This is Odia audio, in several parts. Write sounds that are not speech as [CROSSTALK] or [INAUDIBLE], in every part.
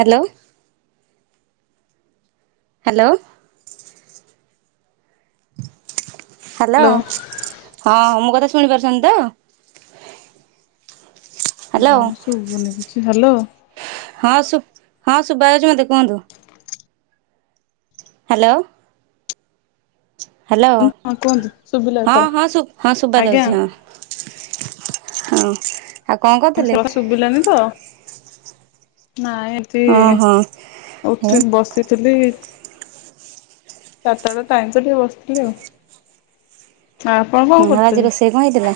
ହାଲୋଲୋ। ହାଲୋ। ହାଲୋ! ହ୍ୟାଲୋ ହଁ, ମୋ କଥା ଶୁଣିପାରୁଛନ୍ତି ତ? ଆ ହ୍ୟାଲୋ କଣ ଶୁବୁନି କିଛି, ହାଲୋ। ହଁ ଶୁ ହଁ ଶୁଭାଯାଉଛି ମୋତେ, କୁହନ୍ତୁ। ହ୍ୟାଲୋ! ହ୍ୟାଲୋଁ! ହଁ କୁହନ୍ତୁ ଶୁଭିଲା ହଁ ଏଥର ହଁ ହଁ ସୁବା ଆଜ୍ଞା ଯାଉଛି ହଁ। ହଁ। ଆଉ କଣ କରୁଥିଲେ? [UNINTELLIGIBLE] ଶୁଭିଲାନି ତ? ନାଇଁ ଏଠି ହଁ ହଁ ହେ ଉଠି ବସିଥିଲି। ଚାର ଟାରେ ଟାଇମ୍ ତ ଟିକେ ବସଥିଲି ଆଉ। ଆପଣ ହଁ କଣ ଆଉ ଆଜି କରୁତନି? ରୋଷେଇ କଣ ହେଇଥିଲା?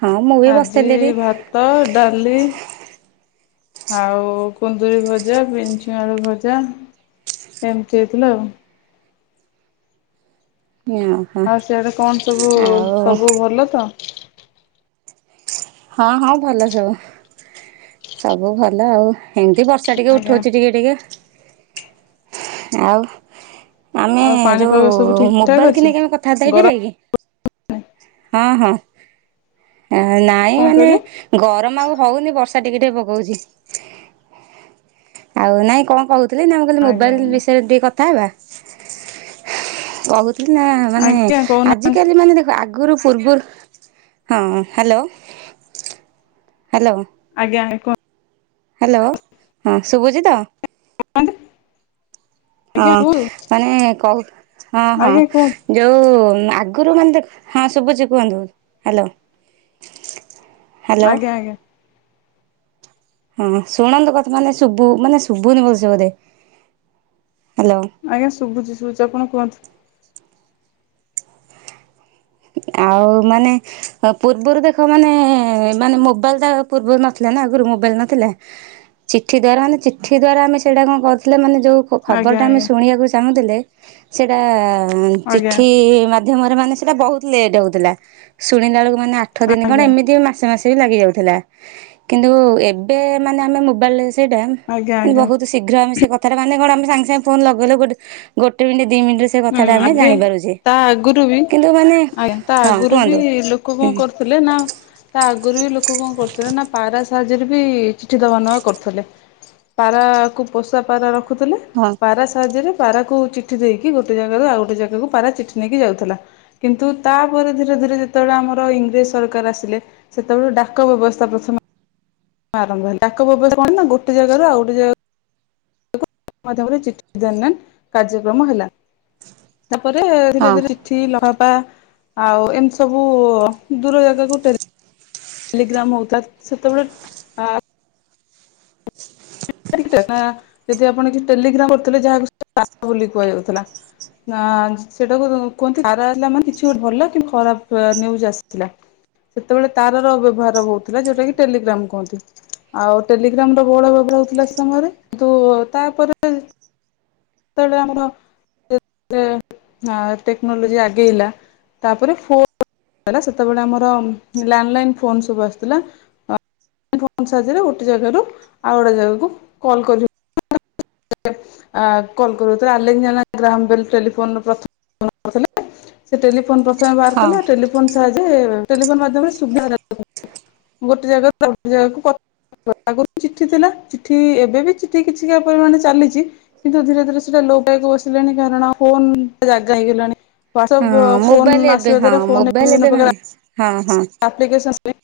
ହଁ ମୁଁ ବି ଆଜି ବସିଥିଲି ଏଠି ଭାତ, ଡାଲି ଆଉ କୁନ୍ଦୁରି ଭଜା, ବିନ୍ ଛୁଇଁ ଆଳୁ ଭଜା ଏମିତି ହେଇଥିଲା ଆଉ। ଓହୋ ଆଉ ସିଆଡେ କଣ ସବୁ, ଆଉ ସବୁ ଭଲ ତ? ହଁ ହଁ ଭଲ ସବୁ, ସବୁ ଭଲ ଆଉ ହେମତି ବର୍ଷା ଟିକେ ଆଜ୍ଞା ଉଠଉଛି ଟିକେ ଟିକେ ଆଉ ଆମେ ଆଉ ପାଣିପାଗ ସବୁ ଯୋଉ ଠିକ ଠାକ ମୋବାଇଲ ଅଛି ଥିଲେ କେବେ କଥାବାର୍ତା ଗରମ ହେଇପାରିବା କି? ହଁ ହଁ ନାଇଁ କଣ ମାନେ କହିଲେ ଗରମ ଆଉ ହଉନି। ବର୍ଷା ଟିକେ ଟିକେ ପକଉଛି, ଆଉ ନାଇଁ କଣ କହୁ ଥିଲି ମୁଁ କହିଲି ନା ଆଜ୍ଞା ମୋବାଇଲ ଆଜ୍ଞା ବିଷୟରେ ଟିକେ କଥା ହେବା। ବହୁତ ନା ମାନେ ଆଜ୍ଞା କହୁନାହାନ୍ତି ଆଜିକାଲି ମାନେ ଦେଖ। ଆଗ ଗୁରୁ ପୂର୍ବୁରୁ ହଁ ହାଲୋ ହାଲୋ। ଆଜ୍ଞା ଏକ ହାଲୋ ହଁ ଶୁଭୁଚି ତ? ବନ୍ଦ୍। ହଁ ମାନେ କହୁ ହଁ ହଁ ଆଜ୍ଞା କୁହନ୍ତୁ ଯୋଉ। ଆଗରୁ ମାନେ ଦେ ହଁ ଶୁଭୁଛି କୁହନ୍ତୁ ହାଲୋ। ଆଜ୍ଞା ଆଜ୍ଞା। ହଁ ଶୁଣନ୍ତୁ ବତ ମାନେ ଶୁଭୁ ମାନେ ଶୁଭୁନି ଭଲସ ବୋଧେ [UNINTELLIGIBLE] ଆଜ୍ଞା ଶୁଭୁଛି ଶୁଭୁଛି ଆପଣ କୁହନ୍ତୁ। ଆଉ ମାନେ ଅ ପୂର୍ବରୁ ଦେଖ ମାନେ ମାନେ ମୋବାଇଲ ଟା ପୂର୍ବରୁ ନଥିଲା ନା ଆଗରୁ ମୋବାଇଲ ନଥିଲା ଚିଠି ଦ୍ଵାରା ମାନେ ଚିଠି ଦ୍ଵାରା ଆମେ ସେଇଟା କଣ କରୁଥିଲେ ମାନେ ଯୋଉ ଆଜ୍ଞା ଖ-ଖବରଟା ଆମେ ଆଜ୍ଞା ଶୁଣିବାକୁ ଚାହୁଁଥିଲେ ସେଟା ଉଁ ଆଜ୍ଞା ଚିଠି ମା ମାଧ୍ୟମରେ ମାନେ ସେଟା ବହୁତ ଲେଟ୍ ହଉଥିଲା ଶୁଣିଲା ବେଳକୁ ମାନେ ଆଠ ଦିନି ଖଣ୍ଡେ ଆଜ୍ଞା ଏମିତି ମାସେ ମାସେ ସେ ବି ଲାଗିଯାଉଥିଲା କିନ୍ତୁ ଏବେ ମାନେ ଆମେ ମୋବାଇଲ ରେ ସେଇଟା ଆଜ୍ଞା ମାନେ ବହୁତ ଆଜ୍ଞା ଶୀଘ୍ର ଆମେ ସେ କଥାଟା ମାନେ କଣ ଆମେ ସାଙ୍ଗେ ସାଙ୍ଗେ ଫୋନ ଲଗେଇଲ ଗୋଟେ ଗୋଟେ ମିନିଟ୍ ଦି ମିଣ୍ଟି ରେ ସେ ହୁଁ କଥା ଟା ଆମେ ଆଗେ ଜାଣି ପାରୁଛେ ତା ଆଗରୁ ବି କିନ୍ତୁ ମାନେ। ଆଜ୍ଞା ତା ହଁ ଆଗରୁ ବି କୁହନ୍ତୁ ଲୋକ କଣ ହୁଁ କରୁଥିଲେ ନା ତା ଆଗରୁ ବି ଲୋକ କଣ କରୁଥିଲେ ନା ପାରା ସା ସାହାଯ୍ୟରେ ବି ଚିଠି ଦବା ନବା କରୁଥିଲେ ପାରାକୁ ପୋଷା ପାରା ଲେଖୁଥିଲେ ହଁ ପାରା ସାହାଯ୍ୟରେ ପାରା କୁ ଚିଠି ଦେଇ କି ଗୋଟେ ଜାଗାରୁ ଆଉ ଗୋଟେ ଜାଗା କୁ ପାରା ଚିଠି ନେଇକି ଯାଉଥିଲା କିନ୍ତୁ ତା ପରେ ଧିରେ ଧିରେ ଯେତେବେଳେ ଆମର ସରକାର ଆସିଲେ ସେତେବେଳ ଡାକ ବ୍ୟବସ୍ଥା ପ୍ରଥମେ ଆରମ୍ଭ ହେଲେ ତାଙ୍କ ପପଜ୍ କଣ ନା ଗୋଟେ ଜାଗାରୁ ଆଉ ଗୋଟେ ଜାଗା। ମାଧ୍ୟମରେ ଚିଠି [INAUDIBLE] କାର୍ଯ୍ୟକ୍ରମ ହେଲା। ତାପରେ ଧୀରେ ହଁ ଧୀରେ ଚିଠି ଲଫ ପା ଆଉ ଏମିତି ସବୁ-ଉ ଦୂର ଜାଗାକୁ ଟେର ଲିଗ୍ରାମ ହଉଥିଲା ସେତେବେଳେ ଆ [INAUDIBLE] ନା ଯଦି ଆପଣ କିଛି ଟେଲିଗ୍ରାମ କରୁଥିଲେ, ଯାହାକୁ [UNINTELLIGIBLE] କୁହାଯାଉଥିଲା। ନା ସେଟାକୁ କୁହନ୍ତି ଆରା ହେଲା ମାନେ, କିଛି ଗୋଟେ ଭଲ କି ଖରାପ ନ୍ୟୁଜ୍ ଆସିଥିଲା। ସେତେବେଳେ ତାର ର ବ୍ୟବହାର ହଉଥିଲା, ଯୋଉଟା କି ଟେଲିଗ୍ରାମ କୁହନ୍ତି। ଆଉ ଟେଲିଗ୍ରାମର ବହୁଳ ବ୍ୟଭାହଉଥି ଥିଲା ସମୟରେ କିନ୍ତୁ, ତାପରେ ଯତେବେଳେ ଆମର ହଁ ଟେକ୍ନୋଲୋଜି ଆଗେଇଲା। ତାପରେ ଫୋ ହେଲା। ସେତେବେଳେ ଆମର ଲ୍ୟାଣ୍ଡଲାଇନ୍ ଫୋନ ସବୁ ଆସୁଥିଲା। ଫୋନ୍ ସାହାଯ୍ୟରେ ଗୋଟେ ଜାଗାରୁ ଆଉ ଗୋଟେ ଜାଗାକୁ କଲ୍ କରିହ [INAUDIBLE] କଲ କରୁ। ଯେତେବେଳେ ଆଲେକଯାହାଗ୍ରାହାମ ଟେଲିଫୋନର ପ୍ରଥ [INAUDIBLE] ଟେଲିଫୋନ ପ୍ରଥମେ ବାହାର ହଁ କଲେ। ଟେଲିଫୋନ୍ ସାହା ଟେଲିଫୋନ ମାଧ୍ୟାମରେ ସୁବିଧା [INAUDIBLE] ଗୋଟେ ଜାଗାକୁ ଆଉ ଗୋଟେ ଜାଗାକୁ କ ଗ ଚିଠି ଥିଲା, ଚିଠି ଏବେ ବି ଚିଠି କିଛିଟା ପରିମାଣ ଚାଲିଛି, କିନ୍ତୁ ଧୀରେ ଧୀରେ ସେଟା ଲୋକପାଇବାକୁ ବସିଲାଣି କାରଣ ଫୋନ ଯାଗା ହେଇଗଲାଣି। ହଁ ୱାଟସପ ଫୋନ୍ ମୋବାଇଲ ଏବେ ଆସିବା ହଁ ଦ୍ଵାରା, ଫୋନ ମୋବାଇଲ ଏବେ ବିଭିନ୍ନ ମାନେ ପ୍ରକାରର ଆପ ହଁ ହଁ ଆପ୍ଲିକେସନସ୍ ନାଇ।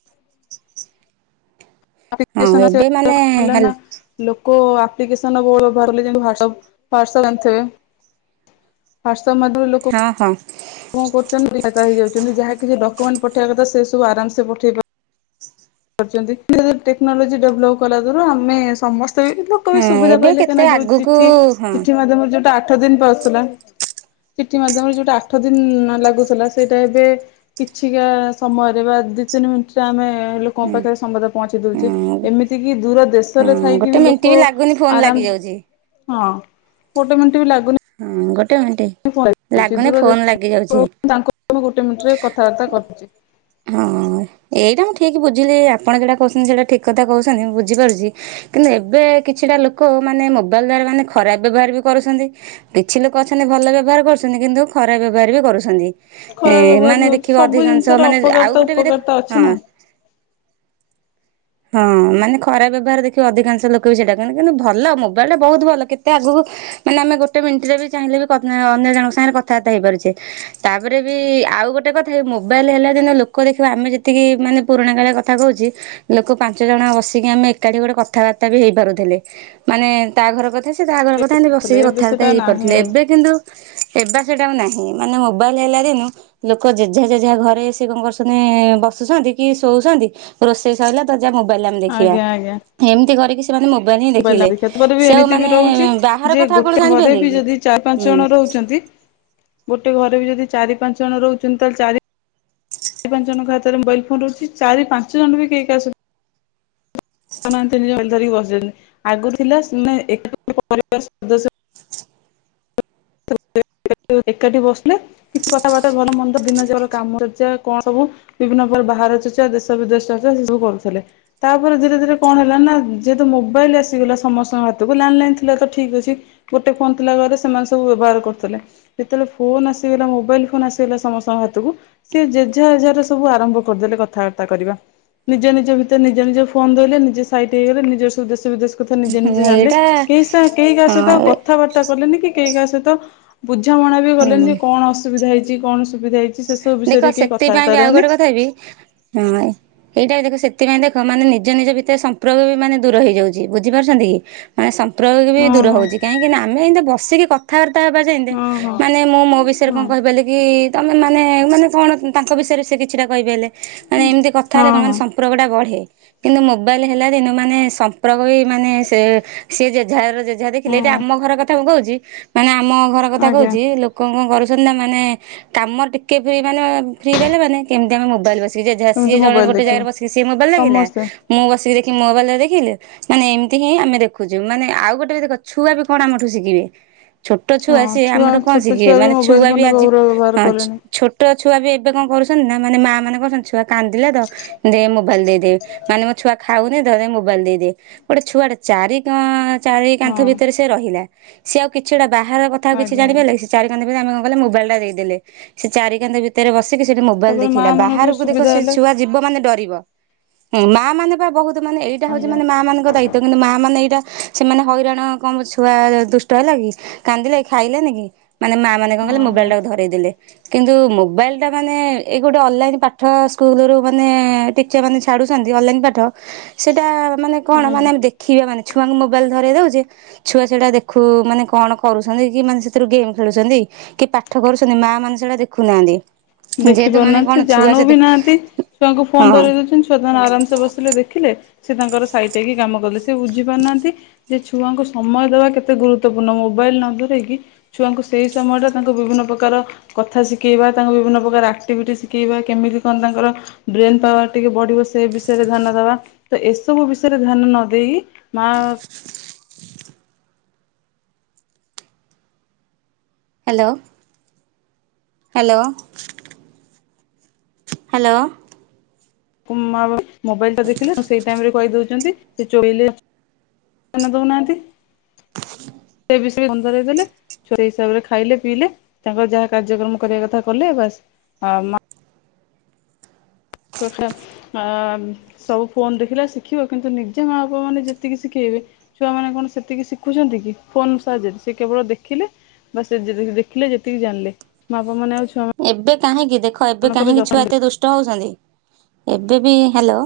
ହଁ ଏବେ ମାନେ ହେଲ [INAUDIBLE] କୋଉ ଆପ୍ଲିକେସନ ବୋଉର ଭରିଲେ ୱାଟସଆପ ଜାଣିଥିବେ। ୱାଟ୍ସଆପ ତମଦୁ ଲୋକ ହଁ ହଁ କଣ କରୁଛନ୍ତି? [UNINTELLIGIBLE] ହେଇଯାଉଛନ୍ତି ଯାହା କିଛି ଡକ୍ୟୁମେଣ୍ଟ ପଠେଇବା କଥା ସେ ସବୁ ଆରାମସେ ପଠେଇ ପା କରୁଛନ୍ତି କି ଟେକ୍ନୋଲୋଜି ଡେଭଲପ୍ କଲା ଦୁରୁ ଆମେ ସମ ଏତେବି ଲୋକ ବି ସୁବିଧା ଏବେ ପାଇଲେ କେତେ କାହିଁକିନା ଯୋଉ ଆଗକୁ ଚିଠି। ହଁ ଚିଠି ମାଧ୍ୟମରେ ଯୋଉଟା ଆଠ ଦିନ ପା ଆସୁଥିଲା ଚିଠି ମାଧ୍ୟମରେ ଯୋଉଟା ଆଠ ଦିନ ନ ଲାଗୁଥିଲା। ସେଇଟା ଏବେ କିଛିଟା ସମୟରେ ବା ଦି ତିନି ମିନିଟରେ ଆମେ ଲୋକଙ୍କ ହୁଁ ପାଖରେ ସମ୍ବାଦ ପହଞ୍ଚିଦଉଛେ। ହୁଁ ଏମିତି କିି ଦୂର ଦେଶ ଦେଶରେ ହଁ ଥାଇକି ଗୋଟେ ବି ମିନିଟ୍ ଲୋକ ଲାଗୁନି ଫୋନ ଲାଗି ଯାଉଛି ଆରାମ ହଁ ଗୋଟେ ମିନିଟ ବି ଲାଗ ଟେଁ ଟେଁ। [INAUDIBLE] ଗୋଟେ ମିନିଟରେ କଥାବାର୍ତ୍ତା କରିପାରୁଛି। ହଁ ଏଇଟା ମୁଁ ଠିକ୍ ବୁଝିଲି, ଆପଣ ଯଉଟା କହୁଛନ୍ତି ସେଟା ଠିକ୍ କଥା କହୁଛନ୍ତି, ମୁଁ ବୁଝିପାରୁଛି କିନ୍ତୁ ଏବେ କିଛିଟା ଲୋକ ମାନେ ମୋବାଇଲ ଦ୍ଵାରା ମାନେ ଖରାପ ବ୍ୟବହାର ବି କରୁଛନ୍ତି କିଛି ଲୋକ ଅଛନ୍ତି ଭଲ ବେଭାର କରୁଛନ୍ତି କିନ୍ତୁ ଖରାପ ବ୍ୟବହାର ବି କରୁଛନ୍ତି ଖରାପ ବ୍ୟବହାର ମାନେ ଦେଖ ହଉଛି ସବୁ ଅଧିକାଂଶ ଜିନିଷର ମାନେ ଆଉ ଅପକାରିତା ଗୋଟେ ବି ଦେଖ ଉପକାରିତା ଅଛି ନା। ହଁ। ହଁ ମାନେ ଖରାପ ବ୍ୟବହାର ଦେଖିବ ଅଧିକାଂଶ ଲୋକ ବି ସେଇଟା କନ୍ତି କିନ୍ତୁ ଭଲ ମୋବାଇଲ ଟା ବହୁତ ଭଲ କେତେ ଆଗକୁ ମାନେ ଆମେ ଗୋଟେ ମିନିଟରେ ବି ଚାହିଁଲେ ବି ଅନ୍ୟ ଜଣଙ୍କ ସାଙ୍ଗରେ କଥାବାର୍ତା ହେଇ ପାରୁଛେ ତାପରେ ବି ଆଉ ଗୋଟେ କଥା ମୋବାଇଲ ହେଲା ଦିନ ଲୋକ ଦେଖିବା ଆମେ ଯେତିକି ମାନେ ପୁରୁଣା କାଳିଆ କଥା କହୁଚି ଲୋକ ପାଞ୍ଚ ଜଣ ବସିକି ଆମେ ଏକାଠି ଗୋଟେ କଥାବାର୍ତ୍ତା ବି ହେଇପାରୁଥିଲେ ମାନେ ତା ଘର କଥା ସେ ତା ଘର ଥିଲେ ବସିକି ଏବେ କଥାବାର୍ତ୍ତା ସେଟା ନାହିଁ ହେଇପାରୁଥିଲେ ଆଉ ଏବେ କିନ୍ତୁ ଏବା ସେଟା ଆଉ ନାହିଁ ମାନେ ମୋବାଇଲ ହେଲା ଦିନୁ ଲୋକ ଜେଝା ଜେଝହା ଘରେ ସେ କଣ କରୁଛନ୍ତି ବସୁଛନ୍ତି କି ଶୋଉଛନ୍ତି ରୋଷେଇ ସରିଲା ତ ଯା ମୋବାଇଲରେ ଆମେ ଦେଖିବା। ଆଜ୍ଞା ଆଜ୍ଞା। ଏମିତି କରିକି ସେମାନେ ମୋବାଇଲ ହିଁ ଦେଖିଲେ ପରେ ବି ସେ ଆଉ ଏମିତି ବି ମାନେ ରହୁଛି ବାହାର ଯେ କଥା ଆଉ ଗୋଟେ କଣ ଘରେ ଜାଣିପାରଲେ ବି କି? ଯଦି ଚାରି ପାଞ୍ଚ ହୁଁ। ଜଣ ରହୁଚନ୍ତି। [INAUDIBLE] ଗୋଟେ ଘରେ ବି ଯଦି ଚାରି ପାଞ୍ଚ ଜଣ ରହୁଛନ୍ତି ତାହେଲେ ଚାରି ଚାରି ପାଞ୍ଚ ଜଣଙ୍କ ହାତରେ ମୋବାଇଲ ଫୋନ ରହୁଛି ଚାରି ପାଞ୍ଚ ଜଣ ବି କେହି କାହା ସହ ଧରିକି ବସିଛନ୍ତି ଆଗରୁ ଥିଲା ସେ ଏକ ପରିବାର ସଦସ୍ୟ ଏକାଠି ବସିଲେ କିଛି କଥାବାର୍ତ୍ତା ଭଲ ମନ୍ଦ ଦିନ ଯାକର କାମ ଚର୍ଚ୍ଚା କଣ ସବୁ ବିଭିନ୍ନ ପ୍ରକାର ବାହାରେ ଚର୍ଚ୍ଚା ଦେଶ ବିଦେଶ ଚର୍ଚ୍ଚା ସେ ସବୁ କରୁଥିଲେ। ତାପରେ ଧୀରେ ଧୀରେ କଣ ହେଲା ନା ଯେହେତୁ ମୋବାଇଲ ଆସିଗଲା ସମସ୍ତଙ୍କ ହାତକୁ ଲାଣ୍ଡଲାଇନ ଥିଲା ତ ଠିକ୍ ଅଛି ଗୋଟେ ଫୋନ ଥିଲା ଘରେ ସେମାନେ ସବୁ ବ୍ୟବହାର କରୁଥିଲେ, ଯେତେବେଳେ ଫୋନ୍ ଆସିଗଲା ମୋବାଇଲ ଫୋନ ଆସିଗଲା ସମସ୍ତଙ୍କ ହାତକୁ ସେ ଜେଜା ଜେଜା ର ସବୁ ଆରମ୍ଭ କରିଦେଲେ କଥାବାର୍ତ୍ତା କରିବା ନିଜ ନିଜ ଭିତରେ ନିଜ ନିଜ ଫୋନ ଧରିଲେ। ନିଜେ ସାଇଟ ହେଇଜ ଲେ ନିଜ ସବୁ ଦେଶ ବିଦେଶ କଥା ନିଜେ ହୁଁ ନିଜେ ଜାଣିଲେ ଏଇଟା କେହି କାହା ସହିତ ହଁ କଥାବାର୍ତ୍ତା କଲେନି କି କେହି କାହା ସହିତ ବୁଝାମଣା ବି କଲେ ହୁଁ। ଯେ କଣ ଅସୁବିଧା ହେଇଛି କଣ ସୁବି ଦେଖ ସେଥିପାଇଁ ବି ଆଉ ଗୋଟେ କଥା ବି ହଁ ଏଇଟା ବି ଦେଖ ସେଥିପାଇଁ ଦେଖ ମାନେ ନିଜ ନିଜ ଭିତରେ ସମ୍ପର୍କ ବି ମାନେ ଦୂର ହେଇଯାଉଛି ବୁଝିପାରୁଛନ୍ତି କି ମାନେ ସମ୍ପକ୍ରଙ୍ଗ ଉପୟୋଗ ବି ହଁ ଦୂର ହଁ ହଉଛି କାହିଁକି ନା ଆମେ ଏମିତି ବସିକି କଥାବାର୍ତ୍ତା ହେବା ଯେଏତି ହଁ ହଁ ମାନେ ମୁଁ ମୋ ବିଷୟରେ ହଁ କଣ- କହିପାରିଲେ କି ତମେ ମାନେ ମାନେ କଣ ତାଙ୍କ ବିଷୟରେ ସେ କିଛିଟା କହିପାରିଲେ। ମାନେ ଏମିତି କଥା ହଁ ହେଲେ କଣ ମାନ ହଁ ସମ୍ପର୍କ ଟା ଗଢେ କିନ୍ତୁ ମୋବାଇଲ ହେଲା ଦିନ ମାନେ ସମ୍ପର୍କ ବି ମାନେ ସେ ସି ଜେ ଜେ ଦେଖିଲେ ଏଇଟି ହଁ ଆମ ଘର କଥା ମୁଁ କହୁଛି ମାନେ ଆମ ଘର କଥା ଆଜ୍ଞା କହୁଛି ଲୋକ କଣ କରୁଛନ୍ତି ନା ମାନେ କାମ ଟିକେ ମାନେ ଫ୍ରି ବାଲେ ମାନେଫ୍ରି ଦେଲେ ମାନେ ଏହି କେମିତି ଆମେ ମୋବାଇଲ ଯିଏ ଯେଝା ସେମିତି ସିଏ ଜଣେ ମୋବାଇଲ ଗୋଟେ ଦେଖିବ ଜାଗାରେ ବସିକି ସିଏ ମୋବାଇଲ୍ ଦେଖିଲା ସମସ୍ତେ। ମୁଁ ବସିକି ଦେ କି ମୋବାଇଲରେ ଦେଖିଲେ ମାନେ ଏମିତି ହିଁ ଆମେ ଦେଖୁଛୁ ମାନେ ଆଉ ଗୋଟେ ବି ଦେଖ ଛୁଆ ବି କଣ ଆମଠୁ ଶିଖିବେ। ଛୋଟ ହଁ ଛୁଆ ସିଏ ଆମରଠୁ କଣ ଛୋଟ ଶିଖିବେ ବି ମାନେ ମୋବାଇଲ ଛୁଆ ବି ଫୋନ ଆଜି ବହୁଳ ବ୍ୟବହାର ହଁ କଲେଣି ଛୋଟ ଛୁଆ ବି ଏବେ କଣ କରୁଛନ୍ତି ନା ମାନେ ମା ମାନେ କଣଛନ୍ତି ଛୁଆ କାନ୍ଦିଲା ତ ମୋବାଇଲ ଦେଇଦେବେ ମାନେ ମୋ ଛୁଆ ଖାଉନି ଧରେ ମୋବାଇଲ ଦେଇଦିଏ ଗୋଟେ ଛୁଆ ଟା ଚାରି ପାଆ ଚାରି କାନ୍ଥ ହଁ। ଭିତରେ ସେ ରହିଲା ସିଏ ଆଉ କିଛିଟା ବାହାର କଥା ଆଉ କିଛି ଆଜ୍ଞା ଜାଣପାରିଲ କି ସେ ଚାରି କନ୍ଥ ଭିତରେ ଆମେ ମାନେ ମୋବାଇଲ ଟା ଦେଇଦେଲେ ସେ ଚାରିକାନ୍ଥ ଭିତରେ ବସି ସେଠି ମୋବାଇଲ ତାପରେ ମା ଦେଖିଲା ମାନଙ୍କୁ ବି ବାହାରକୁ ଦେଖ ସୁବିଧା ସେ ହେଲେ ଛୁଆ ଯିବ ମାନେ ଡରିବ ମା ମାନେ ପା ବହୁତ ମାନେ ଏଇଟା ହଉଛି ଆଜ୍ଞା ମାନେ ମା ମଙ୍କ ଦାୟିତଵ କିନ୍ତୁ ମା ମାନେ ଏଇଟା ସେମାନେ ହଇରାଣ କଁମ ଛୁଆ ଦୁଷ୍ଟ ହେଲା କି କାନ୍ଦିଲା କି ଖାଇଲାନି କି। ମାନେ ମା କଣ ହଁ କଲେ ହଁ ମୋବଲଟାକୁ ଧରେଇ ଦେଲେ। କିନ୍ତୁ ମୋବାଇଲ ଟା ମାନେ ଏ ଗୋଟେ ଅନଲାଇ ପାଠ ସ୍କୁଲୁ ମାନେ ଟିଚର ମାନେ ଛାଡୁ ଅନଲାଇନ୍ ପାଠ ସେଇଟା ମାନେ କଣ ମାନେ ଆଜ୍ଞା। ଦେଖେଇ ହବା ନୀତି। ଛୁଆଙ୍କୁ ମୋବାଇଲ ଧରାଇ ଦେଉଛେ ଛୁଆ ସେଇଟା ଦେଖୁ ମାନେ କଣ କରୁଛନ୍ତି କି ମାନେ ସେଥିରୁ ଗେମ୍ ଖେଳୁଛନ୍ତି। କି ପାଠ କରୁଛନ୍ତି ମା ମାନେ ସେଇଟା ଦେଖୁନାହାନ୍ତି। ଦେଖି ଯେହେତୁ ମାନେ କଣ ପାରୁନାହାନ୍ତି ଛୁଆ ଜାଣୁ ସେତେ ବି ନାହାନ୍ତି ଛୁଆଙ୍କୁ ହଁ ଫୋନ ଧରେଇ ଦଉଛନ୍ତି ଛୁଆ ତାଙ୍କର ଆରାମସେ ବସିଲେ ଦେଖିଲେ। ସିଏ ତାଙ୍କର ସାଇଟ୍ ହେଇକି କାମ କଲେ ସିଏ ବୁଝି ପାରୁନାହାନ୍ତି ଯେ ଛୁଆଙ୍କୁ ସମୟ ଦେବା କେତେ ଗୁରୁତ୍ୱପୂର୍ଣ୍ଣ ମୋ ମୋବାଇଲ ନ ଧରକି ଛୁଆଙ୍କୁ ସେଇ ସମୟଟା ତାଙ୍କୁ ବିଭିନ୍ନ ପ୍ରକାର କଥା ଶିଖେଇବା ତାକୁ ବିଭିନ୍ନ ପ୍ରକାର ଆକ୍ଟିଭିଟି ଶିକେଇ କେମିତି କଣ ତାଙ୍କର ବ୍ରେନ ପାୱାର ଟିକେ ବଢିବ ସେ ବିଷୟରେ ଧ୍ୟାନ ଦବା। ତ ଏସବୁ ବିଷୟରେ ଧ୍ୟାନ ନ ଦେଇ ମା ହ୍ୟାଲୋ। Hello hello. କୁ ମାଆ ମୋବାଇଲ ଟା ଦେଖିଲେ ଉଁ ସେଇ ଟାଇମ୍ କହିଉ ଚନ୍ତି ସେ ଚୋଇଲେ ଧ୍ୟାନ ଦଉନାହାନ୍ତି। ଏ ବିଷୟରେ [UNINTELLIGIBLE] ଦେଇଦେଲେ ଛୁ ସେହି ହିସାବରେ ଖାଇଲେ ପିଇଲେ ତାଙ୍କର ଯାହା କାର୍ଯ୍ୟକ୍ରମ କରିବା କଥା କଲେ ବାସ୍। ଆ ମା ଛୁଆ ଖା ଆ ସବୁ ଫୋନ ଦେଖିଲା ଶିଖିବ କିନ୍ତୁ ନିଜେ ମା ବାପା ମାନେ ଯେତିକି ଶିକେଇ ଛୁଆମାନେ କଣ ସେତିକି ଶିଖୁଚନ୍ତି କି ଫୋନ ସାହାଯ୍ୟରେ। ସେ କେବଳ ଦେଖିଲେ ବା ସେ ଯେ-ଯେ ଦେଖିଲେ ଯେତିକି ଜାଣିଲେ ମା ବାପା ମାନେ ଆଉ ଛୁଆ ଏବେ କାହିଁକି ଦେଖ ଏବେ ମାନଙ୍କର କାହିଁକି ଛୁଆ ଯତ୍ନ ଏତେ ଦୁଷ୍ଟ ହଉଚନ୍ତି? ଏବେ ବି ହ୍ୟାଲୋ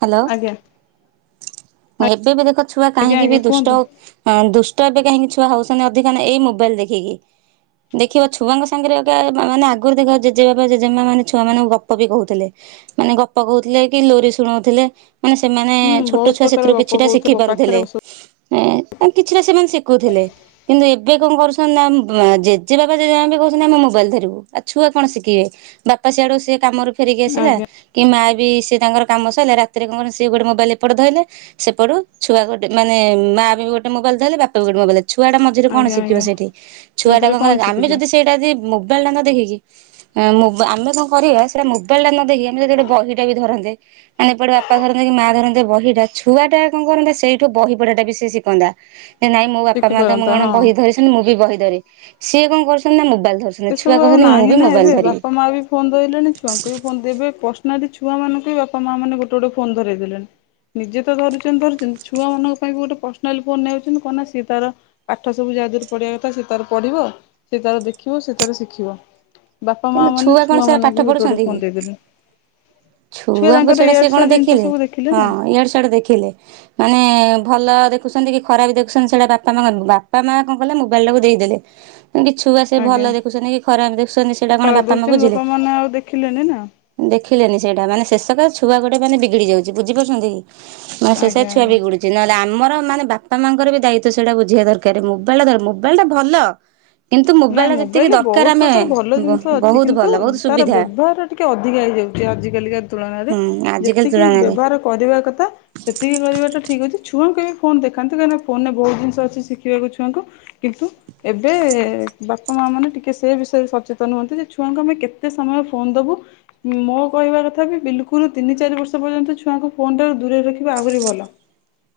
ହ୍ୟାଲୋ। ଆଜ୍ଞା ଏବେ ବି ଦେଖ ଛୁଆ ଆଜ୍ଞା କାହିଁକି ବି ଆଜ୍ଞା ଦୁଷ୍ଟ କୁହନ୍ତୁ ଅଁ ଦୁସ୍ ତ ଏବେ କାହିଁକି ଛୁଆ ହଉଚନ୍ତିି ଅଧୀକନା ଏଇ ମୋବାଇଲ ଦେଖିକି। ଦେଖିବ ଛୁ ଛୁଆଙ୍କ ସାଙ୍ଗରେ ଅଇକା ମାନେ ଆଗରୁ ଦେଖ ଜେଜେବାପା ଜେଜେମା ମାନେ ଛୁଆ ମାନଙ୍କୁ ଗପ ବି କହୁଥିଲେ। ମାନେ ଗପ ପକଉଥିଲେ କି ଲୋରି ଶୁଣଉଥିଲେ। ମାନେ ସେମାନେ ହୁଁ ଛୋଟ ବହୁତ ଛୁଆ ସେଥିରୁ ପ୍ରକାର ଗପ କିଛିଟା ଶିଖି କହୁଥିବ ପାଖରେ ପାରୁଥିଲେ। ବସ ଏଁ ତାଙ୍କ କିଛିଟା ସେମାନେ ଶିକୁଥିଲେ କିନ୍ତୁ ଏବେ କଣ କରୁଛନ୍ତି ନା ବା ଜେଜେବାପା ଏ ଆମେ କହୁଛନ୍ତି ଆମେ ମୋବାଇଲ ଧରିବୁ, ଆ ଛୁଆ କଣ ଶିଖିବେ ବାପା ସିଆଡ଼ୁ ସେ କାମରୁ ଫେରିକି ଆସିଲା ଆଜ୍ଞା କି ମା ବି ସିଏ ତାଙ୍କର କାମ ସରିଲା ରାତିରେ କଣ କନି ସିଏ ଗୋଟେ ମୋବାଇଲ ଏପଟୁ ଧଇଲେ, ସେପଟୁ ଛୁଆ ଗୋଟେ ମାନେ ମା ବି ଗୋଟେ ମୋବାଇଲ ଧଇଲେ ବାପା ବି ଗୋଟେ ମୋବାଇଲ ଛୁଆଟା ମଝୀରେ କଣ ଆଜ୍ଞା ଶିଖିବ ଆଜ୍ଞା ସେଠି, ଛୁଆ ମଝିରେ କଣ କଲା ଆମେ ଶିଖୁଛ ଯଦି ସେଇଟା ଯି ମୋବାଇଲ ଟା ଦେଖିକି, ମୋ ଆମେ କଣ କରିବା ସେଇଟା ମୋବାଇଲ ଟା ନ ଦେଖିକି ଆମେ ଯଦି ଗୋଟେ ବହି ଟା ବି ଧରନ୍ତେ ମାନେ ଏପଟେ ବାପା ଧରନ୍ତେ କି ମା ଧରନ୍ତେ ବହିଟା ଛୁଆ ଟା କଣ କରନ୍ତା ସେଇଠୁ ବହି ପଢାଟା ବି ସେ ଶିଖନ୍ତା। ଯେ ନାଇଁ ମୋ ବାପା ମା ତ ଶିଖିପାରନ୍ତା କଣ ହଁ ବହି ଧରିଛନ୍ତି, ମୁଁ ବି ବହି ଧରେ ସିଏ କଣ କରୁଛନ୍ତି ନା ମୋବାଇଲ ଧରୁଛନ୍ତି ସେସବୁ ଛୁଆ ଆଉ କହୁଛନ୍ତି ମୁଁ ନାହିଁ ବି ନା ମୋବାଇଲ ଏବେ ଧରିବି। ବାପା ମା ବି ଫୋନ ଧଇଲେଣି ଛୁଆଙ୍କୁ ବି ଫୋନ୍ ଦେବେ ପର୍ସନାଲି ଛୁଆମାନଙ୍କୁ ବି, ବାପା ମା ମାନେ ଗୋଟେ ଗୋଟେ ଫୋନ୍ ଧରେଇ ଦେଲେଣି। ନିଜେ ତ ଧରୁଛନ୍ତି ଧରୁଛନ୍ତି, ଛୁଆ ମାନଙ୍କ ପାଇଁ ଗୋଟେ ବି ପର୍ସନାଲି ଫୋନ ନେଇଆଉଛନ୍ତି କଣ ନା ସିଏ ତାର ପାଠ ସବୁ ଯାହା ତାରେ ପଢିବା କଥା ସେ ତାର ପଢିବ, ସେ ତାର ଦେଖିବ ସେ ତାର ଶିଖିବ। ବାପା ମା କିନ୍ତୁ ମାନେ କଣ ଛୁଆ ସେରା ପାଠ ମାନଙ୍କୁ ବି ଗୋଟେ ଗୋଟେ ପଢୁଛନ୍ତି କି? ଫୋନ୍ ଦେଇଦେଲେ। ଛୁଆ ଛୁଆଙ୍କୁ ତାଙ୍କର ସେଇଟା ସେ ଇଆଡୁ କଣ ସିଆଡୁ ଜିନିଷ ଦେଖିଲେ, ସବୁ ହଁ ନା ଇଆଡେ ସିଆଡେ ଦେଖିଲେ ମାନେ ଭଲ ଦେଖୁଛନ୍ତି କି ଖରାପ ଦେଖୁଛନ୍ତି ସେଇଟା ବାପା ମା ବାପା ମା କଣ କଲେ ମୋବାଇଲ ଟାକୁ ଦେଇଦେଲେ। କି ଛୁଆ ସେ ଭଲ ଆଜ୍ଞା। ଦେଖୁଛନ୍ତି କି ଖରାପ ଦେଖୁଛନ୍ତି ସେ ଖରାପ ଦେଖୁଛନ୍ତି ବାପା ମାନେ ଆଉ ଦେଖିଲେନି ନା। ଦେଖିଲେନି ସେଇଟା ମାନେ ସେ ସକାଶେ ଛୁଆ ଗୋଟେ ମାନେ ବିଗିଡ଼ି ଯାଉଛି ବୁଝି ପାରୁଛନ୍ତି କି। ମ ଶେଷ ଆଜ୍ଞା ଛୁଆ ଆଜ୍ଞା। ବିଗୁଡୁଛି ନହେଲେ ଆମ ଆମର ମାନେ ବାପା ମାଆଙ୍କର ବି ଦାୟିତ୍ଵ ସେଇଟା ବୁଝିବା ଦରକାର ମୋବାଇଲ ଟା ମୋବାଇଲ ଟା ଭଲ। କିନ୍ତୁ ନାଇଁ ମୋବାଇଲା ଯେତିକି ମୋବାଇଲରେ ଦରକାର ବହୁତ ଆମେ ପ୍ରକାର ଭଲ ଜିନିଷ ଅଛି ବହୁତ କିନ୍ତୁ ଭଲ ବହୁତ ତାର ସୁବିଧା। ବ୍ୟବହାର ଟିକେ ଅଧିକା ହେଇଯାଉଛି ଆଜି କାଲିକା ତୁଳନାରେ ହୁଁ ଯେତିକି ଆଜିକାଲି ତିକୀ ତୁଳନାରେ ବ୍ୟବହାର କରିବା କଥା ସେତିକି କରିବାଟା ଠିକ୍ ଅଛି। ଛୁଆଙ୍କୁ ବି ଫୋନ୍ ଦେଖାନ୍ତି, କାହିଁକିନା ଫୋନରେ ବହୁତ ଜିନିଷ ଅଛି ଶିଖିବାକୁ ଛୁଆଙ୍କୁ କିନ୍ତୁ ଏବେ ବାପା ମା ମାନେ ଟିକେ ସେ ବିଷୟରେ ସଚେତନ ହୁଅନ୍ତୁ ଯେ ଛୁଆଙ୍କୁ ଆମେ କେତେ ସମୟ ଫୋନ ଦବୁ ମ ମୋ କହିବା କଥା ବି ବିଲକୁଲ ତିନି ଚାରି ବର୍ଷ ପର୍ଯ୍ୟନ୍ତ, ଛୁଆଙ୍କୁ ଫୋନଠାରୁ ଦୂରଇରେ ରଖିବା ଆହୁରି ଭଲ। [INAUDIBLE]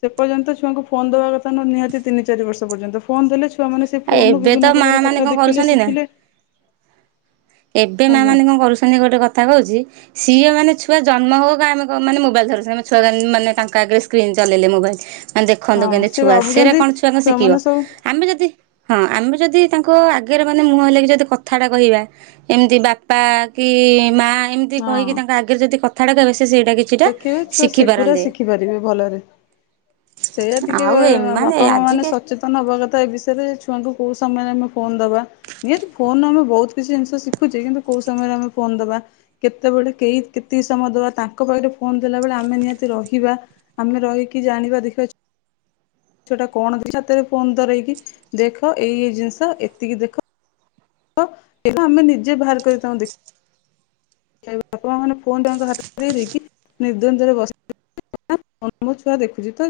ସେ ପର୍ଯ୍ୟନ୍ତ ଛୁଆଙ୍କୁ ଫୋନ୍ ଦେବା କଥା ନୁହେଁ, ନିହାତି ତିନି ଚାରି ବର୍ଷ ପର୍ଯ୍ୟନ୍ତ ଫୋନ୍ ଦେଲେ ଛୁଆ ମାନେ ସେ ଆଉ ଫୋନ୍ ରୁୁ ଏବେ ତ ବିଭିନ୍ନ ମା ପ୍ରକାର ମାନେ କଥା କଣ ଦେଖିଲେ କରୁଛନ୍ତି ନା ଶିଖିଲେ। ଏବେ ମା ଆଜ୍ଞା ମାନେ କଣ କରୁଛନ୍ତି, ଗୋଟେ କଥା କହୁଛି। ସିଏ ମାନେ ଛୁଆ ଜନ୍ମ ହଉ ହଉକା ଆମ ମାନେ କ ମୋବାଇଲ ଧରୁଛନ୍ତି, ଆମ ଛୁଆ ମାନେ ତାଙ୍କ ଆଗରେ ସ୍କ୍ରିନ୍ ଚଲେଇଲେ ମୋବାଇଲ। ମାନେ ଦେଖନ୍ତୁ, ହଁ କେମିତି ସେ ଛୁଆ ସେଇରା ଭାବୁଛନ୍ତି କଣ ଛୁଆଙ୍କ ଶିଖିବ, ଛୁଆମାନେ ସବୁ ଆମେ ଯଦି ହଁ ଆମେ ଯଦି ତାଙ୍କ ଆଗରେ ମାନେ -ମୁହଁ ହଲେକି ଯଦି କଥାଟା କହିବା। ଏମିତି ବାପା କି ମା ଏମିତି କହିକି, ହଁ ତାଙ୍କ ଆଗରେ ଯଦି କଥାଟା କହିବା ସେ ସେଇଟା କିଛିଟା ଦେଖିବେ ଛୁଆ ଶିଖି ସେଗୁରା ପାରନ୍ତେ ଶିଖି ପାରିବେ ଭଲରେ। ସେଇଆ ଟିକେ ଆଉ ଅ ଏମାନେ ବାପା ମା ମାନେ ଆଜିକାଲି ସଚେତନ ହବା କଥା ଏ ବିଷ ରେ ଛୁଆଙ୍କୁ କୋଉ ସମୟରେ ଆମେ ଫୋନ ଦବା। ନିହାତି ଫୋନ ଆମେ ବହୁତ କିଛି ଜିନିଷ ଶିଖୁଛେ, କିନ୍ତୁ କୋଉ ସମୟରେ ରେ ଫୋନ୍ ଦବା, କେତେବେଳେ କେଇ କେତିକି ସମୟ ଦବା ତା ତାଙ୍କ ପାଖରେ ଫୋନ ଦେଲା ବେଳେ ଆମେ ନିହାତି ରହିବା। ଆମେ ରହିକି ଜାଣିବା ଦେଖିବା ସେଟା କଣ ହାତରେ ଫୋନ୍ ଧରେଇକି ଦେଖ! ଏଇ ଏ ଜିନିଷ ଏତିକି ଦେଖ। ତ ଏହା ଆମେ ନିଜେ ବାହାର କରିଥାଉ ଦେଖ ବାପା ମା ମାନେ ଫୋନ୍ ତାଙ୍କ ହାତ ଦେଇ ଦେଇକି ନିର୍ଦନ୍ଦରେ ବସିଥି [UNINTELLIGIBLE] ମୋ ଛୁଆ ଦେଖୁଛି ତ।